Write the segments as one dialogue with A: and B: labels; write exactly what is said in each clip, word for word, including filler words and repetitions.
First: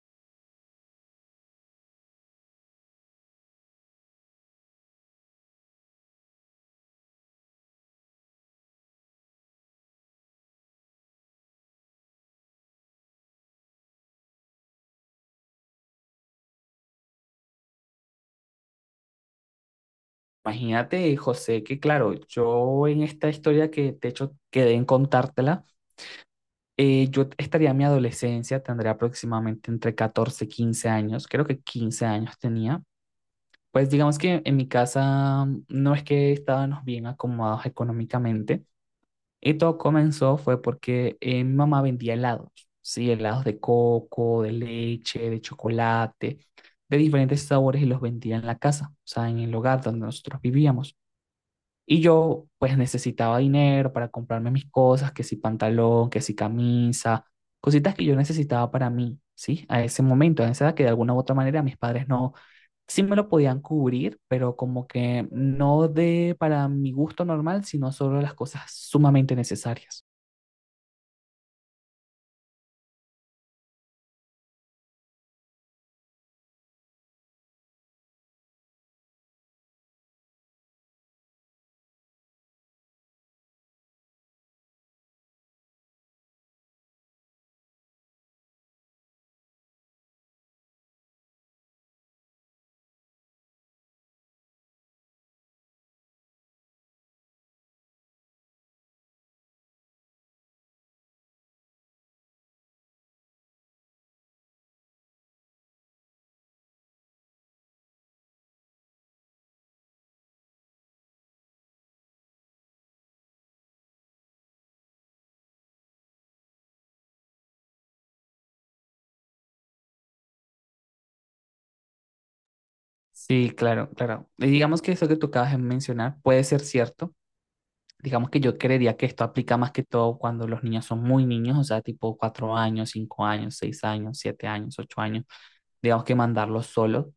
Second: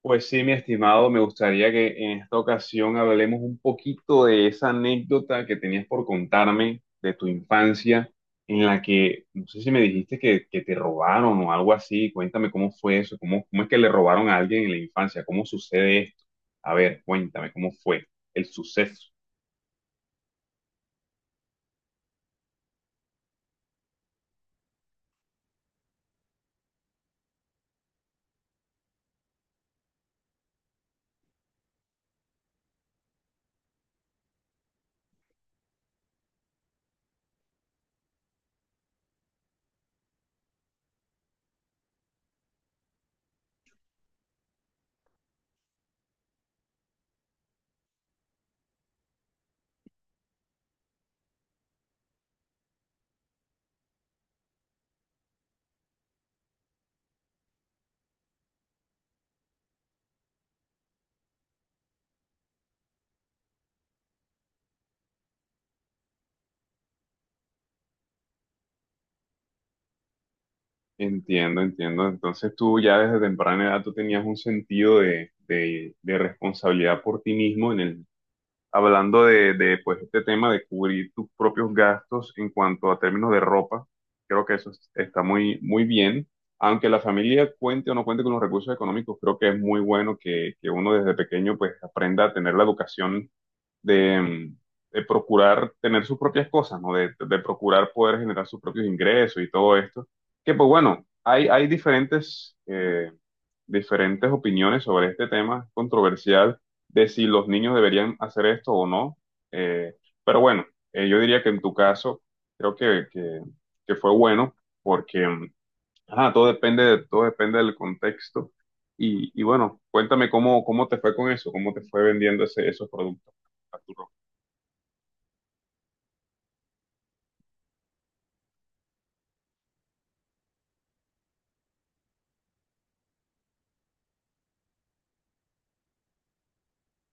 A: Pues sí, mi estimado, me gustaría que en esta ocasión hablemos un poquito de esa anécdota que tenías por contarme de tu infancia, en la que, no sé si me dijiste que, que te robaron o algo así. Cuéntame cómo fue eso, cómo, cómo es que le robaron a alguien en la infancia, cómo sucede esto. A ver, cuéntame cómo fue el suceso.
B: Imagínate, José, que claro, yo en esta historia que de hecho quedé en contártela, eh, yo estaría en mi adolescencia, tendría aproximadamente entre catorce y quince años, creo que quince años tenía. Pues digamos que en mi casa mm, no es que estábamos bien acomodados económicamente, y todo comenzó fue porque eh, mi mamá vendía helados, sí, helados de coco, de leche, de chocolate, de diferentes sabores y los vendía en la casa, o sea, en el hogar donde nosotros vivíamos. Y yo pues necesitaba dinero para comprarme mis cosas, que si pantalón, que si camisa, cositas que yo necesitaba para mí, ¿sí? A ese momento, a esa edad que de alguna u otra manera mis padres no, sí me lo podían cubrir, pero como que no de para mi gusto normal, sino solo las cosas sumamente necesarias.
A: Entiendo, entiendo. Entonces tú ya desde temprana edad tú tenías un sentido de, de, de responsabilidad por ti mismo en el hablando de, de, pues, este tema de cubrir tus propios gastos en cuanto a términos de ropa. Creo que eso es- está muy, muy bien. Aunque la familia cuente o no cuente con los recursos económicos, creo que es muy bueno que, que uno desde pequeño pues aprenda a tener la educación de, mm, de procurar tener sus propias cosas, ¿no? De, de procurar poder generar sus propios ingresos y todo esto. Que pues bueno, hay, hay diferentes, eh, diferentes opiniones sobre este tema controversial de si los niños deberían hacer esto o no. Eh, pero bueno, eh, yo diría que en tu caso, creo que, que, que fue bueno, porque mm, ajá, todo depende, de- todo depende del contexto. Y, y bueno, cuéntame cómo, cómo te fue con eso, cómo te fue vendiendo ese, esos productos,
B: Sí, claro,
A: Arturo.
B: claro. Y digamos que eso que tú acabas de mencionar puede ser cierto. Digamos que yo creería que esto aplica más que todo cuando los niños son muy niños, o sea, tipo cuatro años, cinco años, seis años, siete años, ocho años, digamos que mandarlos solo.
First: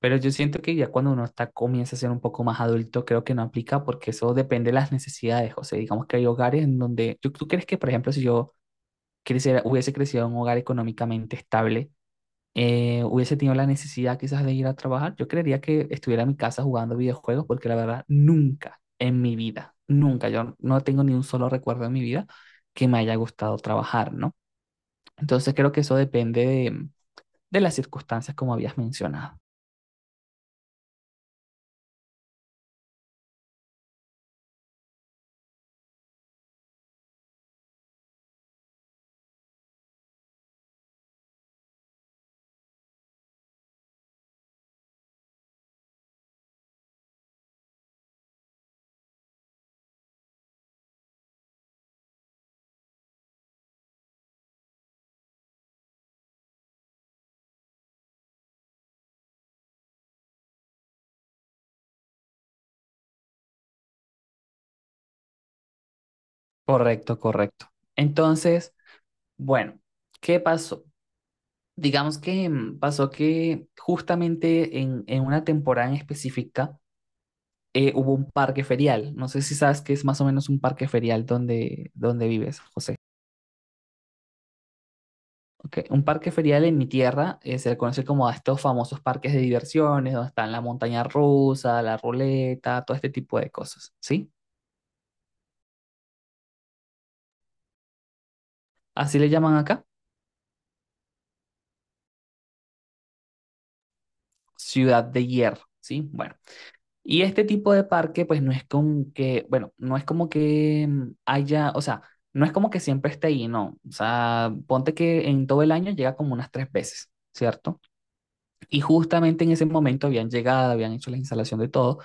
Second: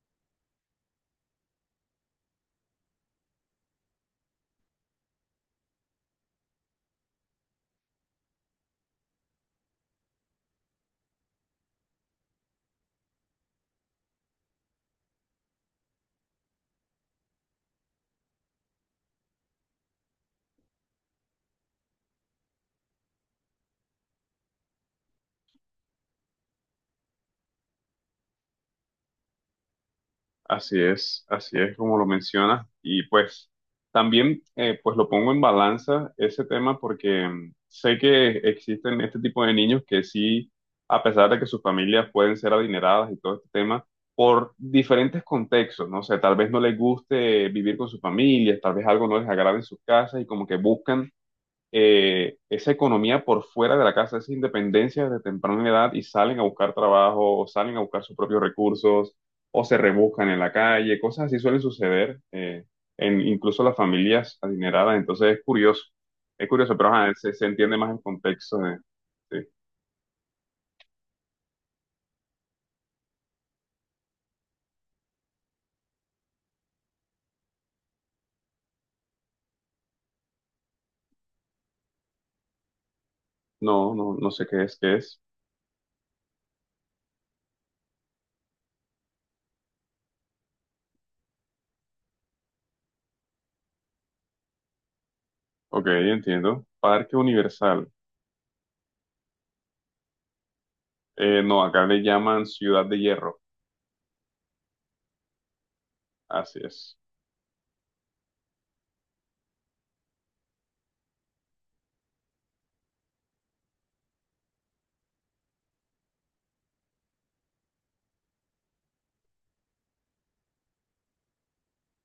B: Pero yo siento que ya cuando uno está, comienza a ser un poco más adulto, creo que no aplica porque eso depende de las necesidades. O sea, digamos que hay hogares en donde, ¿tú, tú crees que, por ejemplo, si yo creciera- hubiese crecido en un hogar económicamente estable, eh, hubiese tenido la necesidad quizás de ir a trabajar? Yo creería que estuviera en mi casa jugando videojuegos porque la verdad, nunca en mi vida, nunca, yo no tengo ni un solo recuerdo en mi vida que me haya gustado trabajar, ¿no? Entonces creo que eso depende de de las circunstancias como habías mencionado.
A: Así es, así es como lo mencionas. Y pues también eh, pues lo pongo en balanza ese tema porque mm, sé que existen este tipo de niños que sí, a pesar de que sus familias pueden ser adineradas y todo este tema, por diferentes contextos, no sé, tal vez no les guste vivir con sus familias, tal vez algo no les agrade en sus casas y como que buscan eh, esa economía por fuera de la casa, esa independencia desde temprana edad y salen a buscar trabajo o salen a buscar sus propios recursos o se rebuscan en la calle, cosas así suelen suceder eh, en incluso las familias adineradas, entonces es curioso, es curioso, pero ajá,
B: Correcto,
A: se, se
B: correcto.
A: entiende más el contexto
B: Entonces,
A: de, de-
B: bueno, ¿qué pasó? Digamos que mm, pasó que justamente en, en una temporada en específica eh, hubo un parque ferial. No sé si sabes qué es más o menos un parque ferial donde, donde vives, José.
A: no, no, no sé qué es, qué es,
B: Ok, un parque ferial en mi tierra eh, se le conoce como a estos famosos parques de diversiones, donde están la montaña rusa, la ruleta, todo este tipo de cosas, ¿sí?
A: ok, entiendo, Parque Universal.
B: Así le llaman acá,
A: Eh, no, acá le llaman Ciudad de Hierro,
B: Ciudad de Hierro, ¿sí? Bueno.
A: así es.
B: Y este tipo de parque, pues no es como que, bueno, no es como que mm, haya, o sea, no es como que siempre esté ahí, no. O sea, ponte que en todo el año llega como unas tres veces, ¿cierto? Y justamente en ese momento habían llegado, habían hecho la instalación de todo,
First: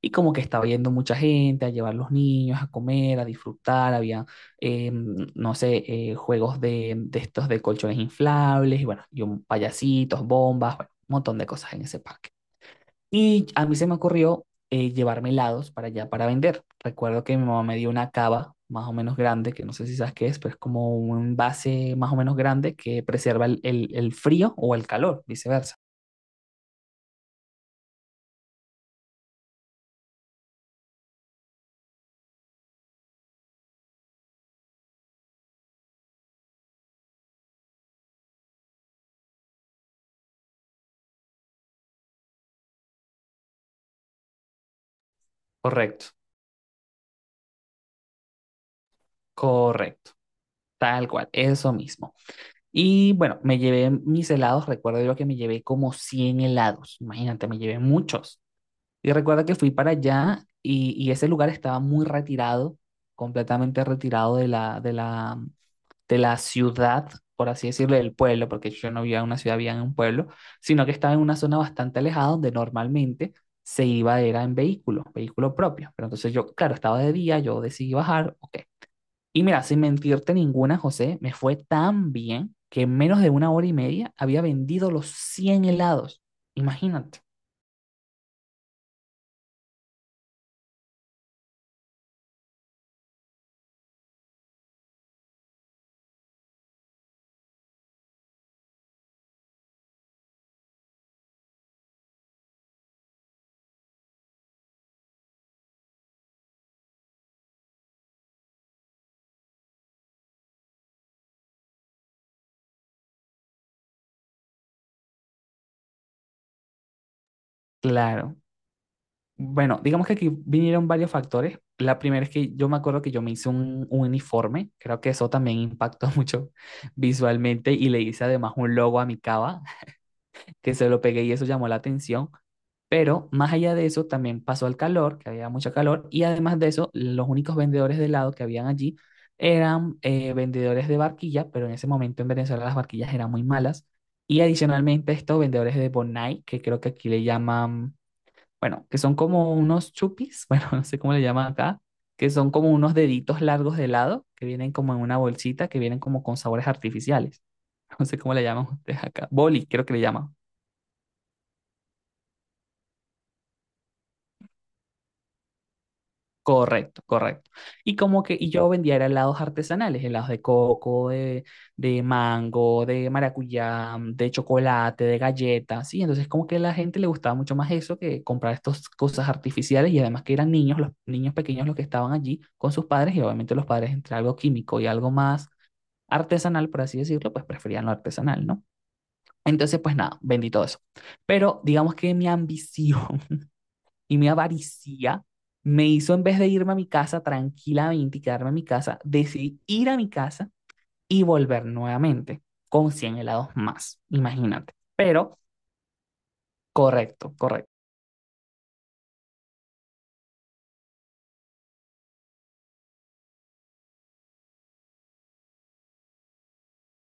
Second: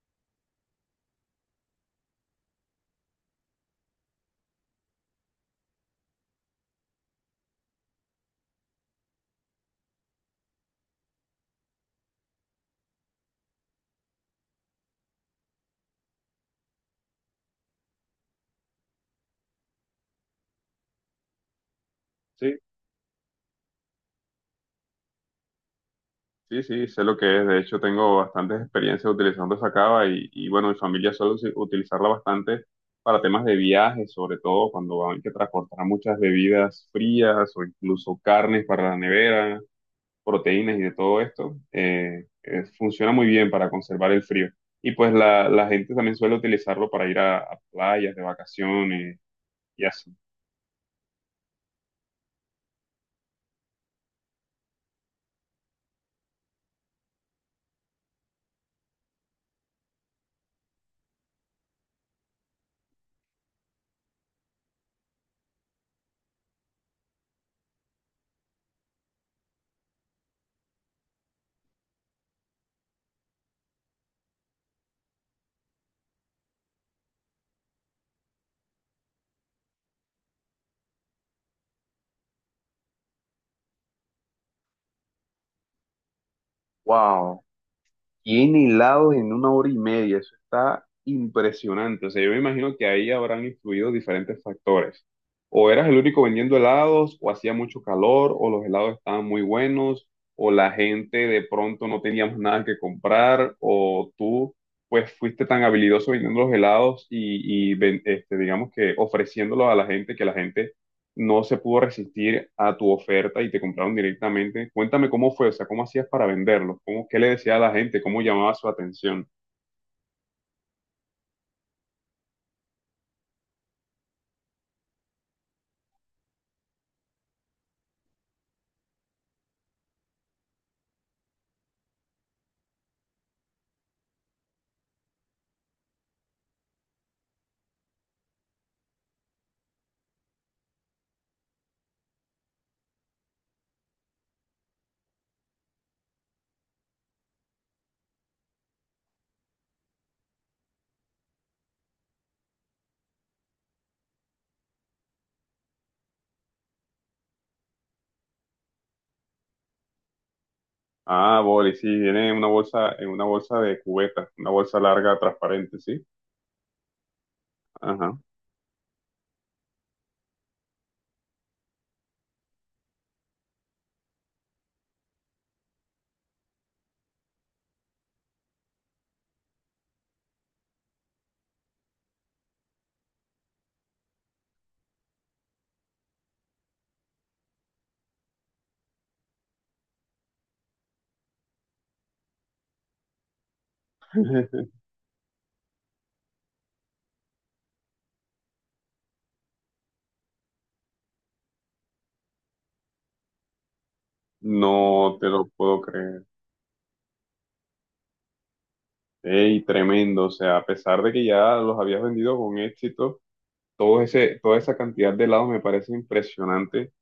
B: y como que estaba yendo mucha gente a llevar los niños a comer, a disfrutar, había, eh, mm, no sé, eh, juegos de, de estos de colchones inflables, y bueno, y un- payasitos, bombas, bueno, un montón de cosas en ese parque. Y a mí se me ocurrió eh, llevarme helados para allá para vender. Recuerdo que mi mamá me dio una cava más o menos grande, que no sé si sabes qué es, pero es como un envase más o menos
A: Sí.
B: grande que preserva el, el- el frío o el calor, viceversa.
A: Sí, sí, sé lo que es. De hecho, tengo bastantes experiencias utilizando esa cava y, y, bueno, mi familia suele usi- utilizarla bastante para temas de viaje, sobre todo cuando hay que transportar muchas bebidas frías o incluso carnes para la nevera, proteínas y de todo esto. Eh, eh, funciona muy bien para conservar el frío. Y pues la, la gente
B: Correcto,
A: también suele utilizarlo para ir a, a playas de vacaciones y así.
B: correcto, tal cual, eso mismo. Y bueno, me llevé mis helados, recuerdo yo que me llevé como cien helados, imagínate, me llevé muchos. Y recuerdo que fui para allá y, y ese lugar estaba muy retirado, completamente retirado de la, de la, de la ciudad, por así decirlo, del pueblo, porque yo no vivía en una ciudad, vivía en un pueblo, sino que estaba en una zona bastante alejada donde normalmente se iba era en vehículo, vehículo propio. Pero entonces yo, claro, estaba de día, yo decidí bajar, ok. Y mira, sin mentirte ninguna, José, me fue tan bien que en menos de una hora y media había vendido los cien helados. Imagínate.
A: Wow. cien helados en una hora y media, eso está impresionante. O sea, yo me imagino que ahí habrán influido diferentes factores. O eras el único vendiendo helados, o hacía mucho calor, o los helados estaban muy buenos, o la gente de pronto no teníamos nada que comprar, o tú pues fuiste tan habilidoso vendiendo los helados y, y ven- este, digamos que ofreciéndolos a la gente, que la gente no se pudo resistir a tu oferta y te compraron directamente. Cuéntame cómo fue, o sea, cómo hacías para venderlos, cómo, qué le decía a la gente, cómo
B: Claro,
A: llamaba su atención.
B: bueno, digamos que aquí vinieron varios factores. La primera es que yo me acuerdo que yo me hice un, un uniforme, creo que eso también impactó mucho visualmente y le hice además un logo a mi cava, que se lo pegué y eso llamó la atención. Pero más allá de eso, también pasó el calor, que había mucho calor, y además de eso, los únicos vendedores de helado que habían allí eran eh, vendedores de barquilla, pero en ese momento en Venezuela las barquillas eran muy malas. Y adicionalmente estos vendedores de Bonai, que creo que aquí le llaman bueno, que son como unos chupis, bueno, no sé cómo le llaman acá, que son como unos deditos largos de helado que vienen como en una bolsita, que vienen como con sabores artificiales. No sé cómo le llaman ustedes acá. Boli, creo que le llaman.
A: Ah, boli, sí, viene en una bolsa, en una bolsa de cubeta, una bolsa larga, transparente, sí.
B: Correcto, correcto. Y
A: Ajá.
B: como que y yo vendía era helados artesanales, helados de coco, de, de mango, de maracuyá, mm, de chocolate, de galletas, ¿sí? Entonces como que a la gente le gustaba mucho más eso que comprar estas cosas artificiales y además que eran niños, los niños pequeños los que estaban allí con sus padres y obviamente los padres entre algo químico y algo más artesanal, por así decirlo, pues preferían lo artesanal, ¿no? Entonces, pues nada, vendí todo eso. Pero digamos que mi ambición y mi avaricia me hizo, en vez de irme a mi casa tranquilamente y quedarme en mi casa, decidí ir a mi casa y volver nuevamente con cien helados más, imagínate.
A: No te
B: Pero,
A: lo puedo creer.
B: correcto, correcto.
A: Ey, tremendo, o sea, a pesar de que ya los habías vendido con éxito, todo ese, toda esa cantidad de helados me parece impresionante,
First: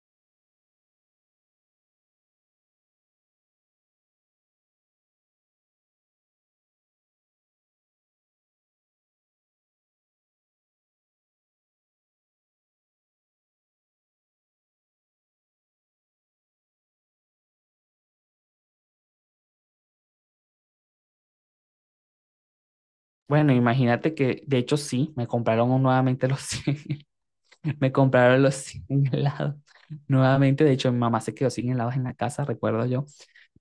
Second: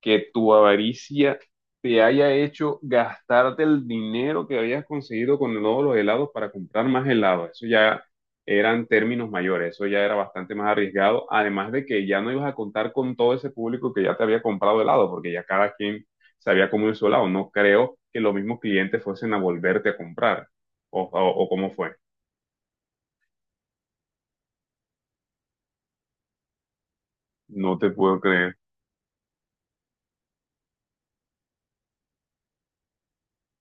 A: que tu avaricia te haya hecho gastarte el dinero que habías conseguido con todos los helados para comprar más helados. Eso ya eran términos mayores, eso ya era bastante más arriesgado, además de que ya no ibas a contar con todo ese público que ya te había comprado helado, porque ya cada quien sabía cómo ir su helado. No creo que los mismos clientes fuesen a volverte a comprar, o, o, o cómo fue.
B: Bueno, imagínate que, de hecho, sí, me compraron nuevamente los cien,
A: No te
B: me
A: puedo
B: compraron los
A: creer.
B: cien helados. Nuevamente, de hecho, mi mamá se quedó sin helados en la casa, recuerdo yo.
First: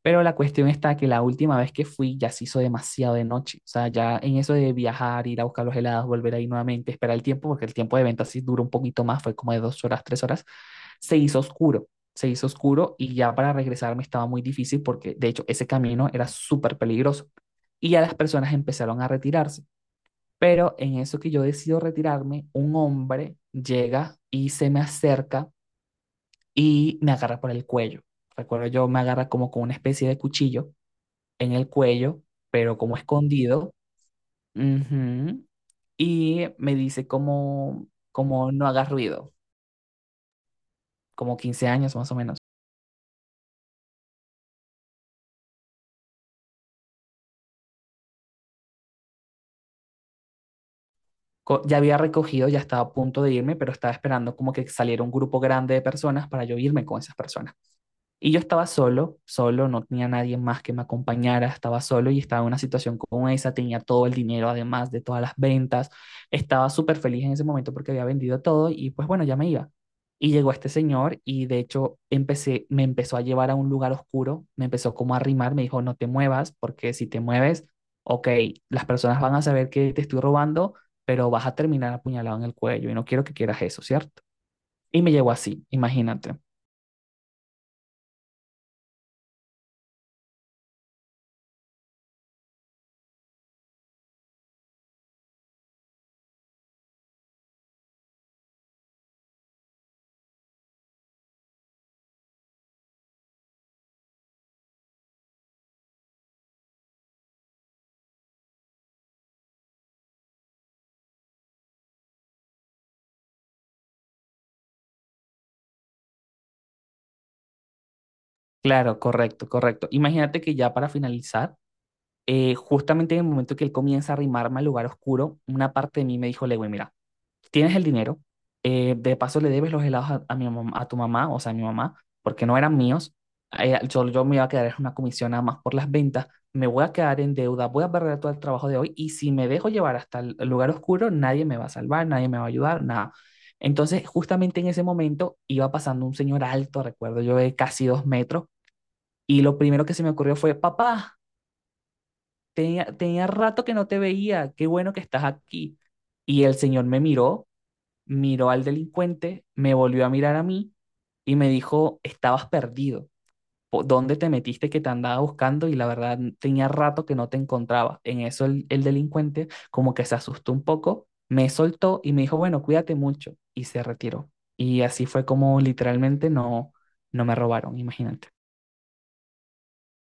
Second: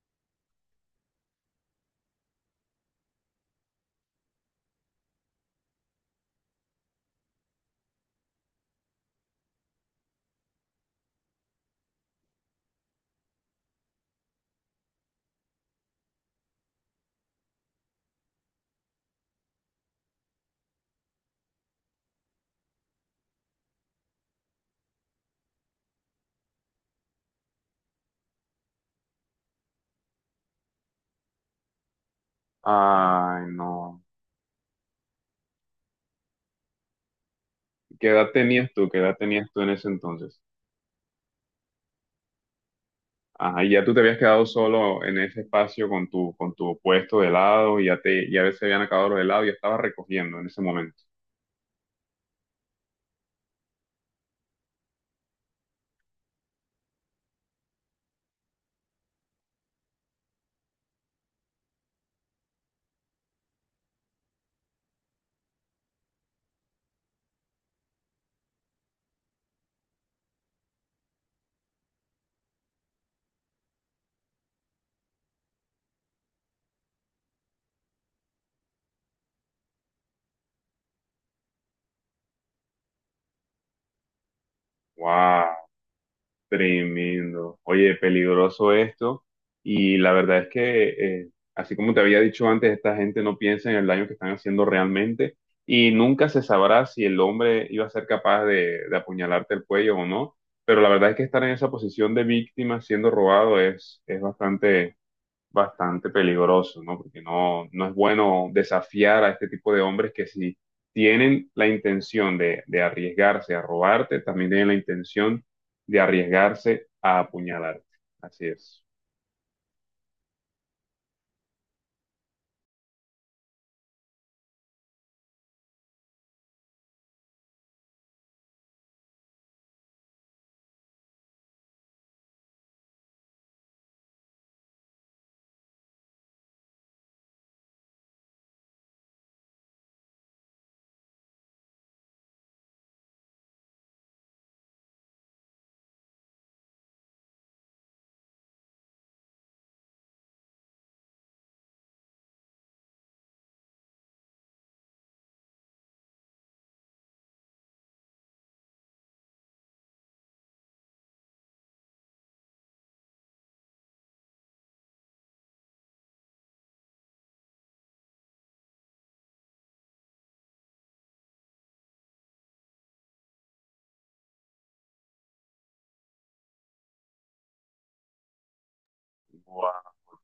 B: Pero la cuestión está que la última vez que fui ya se hizo demasiado de noche. O sea, ya en eso de viajar, ir a buscar los helados, volver ahí nuevamente, esperar el tiempo, porque el tiempo de venta sí duró un poquito más, fue como de dos horas, tres horas, se hizo oscuro. Se hizo oscuro y ya para regresarme estaba muy difícil porque de hecho ese camino era súper peligroso. Y ya las personas empezaron a retirarse. Pero en eso que yo decido retirarme, un hombre llega y se me acerca y me agarra por el cuello. Recuerdo yo, me agarra como con una especie de cuchillo en el cuello, pero como
A: Ay,
B: escondido.
A: no.
B: Ujú. Y me dice como,
A: ¿Qué edad
B: como no
A: tenías tú?
B: hagas
A: ¿Qué edad
B: ruido,
A: tenías tú en ese entonces?
B: como quince años más o menos.
A: Ajá, y ya tú te habías quedado solo en ese espacio con tu, con tu puesto de helado, y ya te, ya se habían acabado los helados y estabas recogiendo en ese momento.
B: Co- Ya había recogido, ya estaba a punto de irme, pero estaba esperando como que saliera un grupo grande de personas para yo irme con esas personas. Y yo estaba solo, solo, no tenía nadie más que me acompañara, estaba solo y estaba en una situación como esa, tenía todo el dinero además de todas las ventas, estaba súper feliz en ese momento porque había vendido todo y pues bueno, ya me iba. Y llegó este señor y de hecho empecé, me empezó a llevar a un lugar oscuro, me empezó como a arrimar, me dijo, no te muevas porque si te mueves, ok, las personas van a saber que te estoy robando, pero vas a terminar apuñalado en el cuello y no quiero que quieras eso, ¿cierto? Y me llevó
A: ¡Wow!
B: así, imagínate.
A: Tremendo. Oye, peligroso esto. Y la verdad es que, eh, así como te había dicho antes, esta gente no piensa en el daño que están haciendo realmente. Y nunca se sabrá si el hombre iba a ser capaz de, de apuñalarte el cuello o no. Pero la verdad es que estar en esa posición de víctima siendo robado es, es bastante bastante peligroso, ¿no? Porque no, no es bueno desafiar a este tipo de hombres que si tienen la intención de, de arriesgarse a robarte, también tienen la intención de arriesgarse a apuñalarte. Así es.
B: Claro, correcto, correcto. Imagínate que ya para finalizar, eh, justamente en el momento que él comienza a arrimarme al lugar oscuro, una parte de mí me dijo, Lewin, mira, tienes el dinero, eh, de paso le debes los helados a, a mi mam- a tu mamá, o sea, a mi mamá, porque no eran míos, eh, yo, yo me iba a quedar en una comisión nada más por las ventas, me voy a quedar en deuda, voy a perder todo el trabajo de hoy y si me dejo llevar hasta el el lugar oscuro, nadie me va a salvar, nadie me va a ayudar, nada. Entonces, justamente en ese momento iba pasando un señor alto, recuerdo yo, de casi dos metros y lo primero que se me ocurrió fue, papá, tenía, tenía rato que no te veía, qué bueno que estás aquí. Y el señor me miró, miró al delincuente, me volvió a mirar a mí y me dijo, estabas perdido, ¿Po- ¿dónde te metiste que te andaba buscando? Y la verdad, tenía rato que no te encontraba. En eso el, el delincuente como que se asustó un poco, me soltó y me dijo, bueno, cuídate mucho. Y se retiró. Y así fue como literalmente no, no me robaron, imagínate.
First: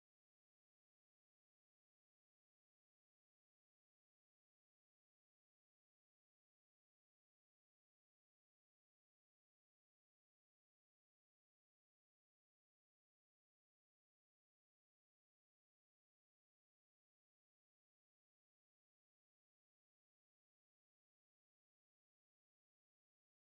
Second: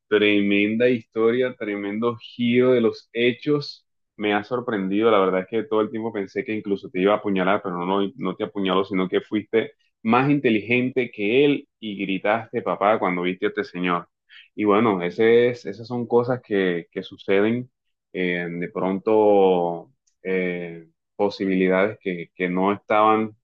A: Tremenda historia, tremendo giro de los hechos. Me ha sorprendido, la verdad es que todo el tiempo pensé que incluso te iba a apuñalar, pero no, no no te apuñaló, sino que fuiste más inteligente que él y gritaste papá cuando viste a este señor. Y bueno, ese es- esas son cosas que, que suceden, eh, de pronto eh, posibilidades que, que no estaban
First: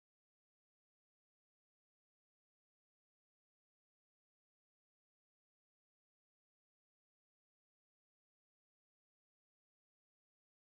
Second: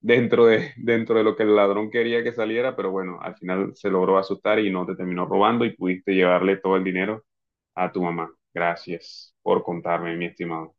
A: dentro de, dentro de lo que el ladrón quería que saliera, pero bueno, al final se logró asustar y no te terminó robando y pudiste llevarle todo el dinero a tu mamá. Gracias por contarme, mi estimado.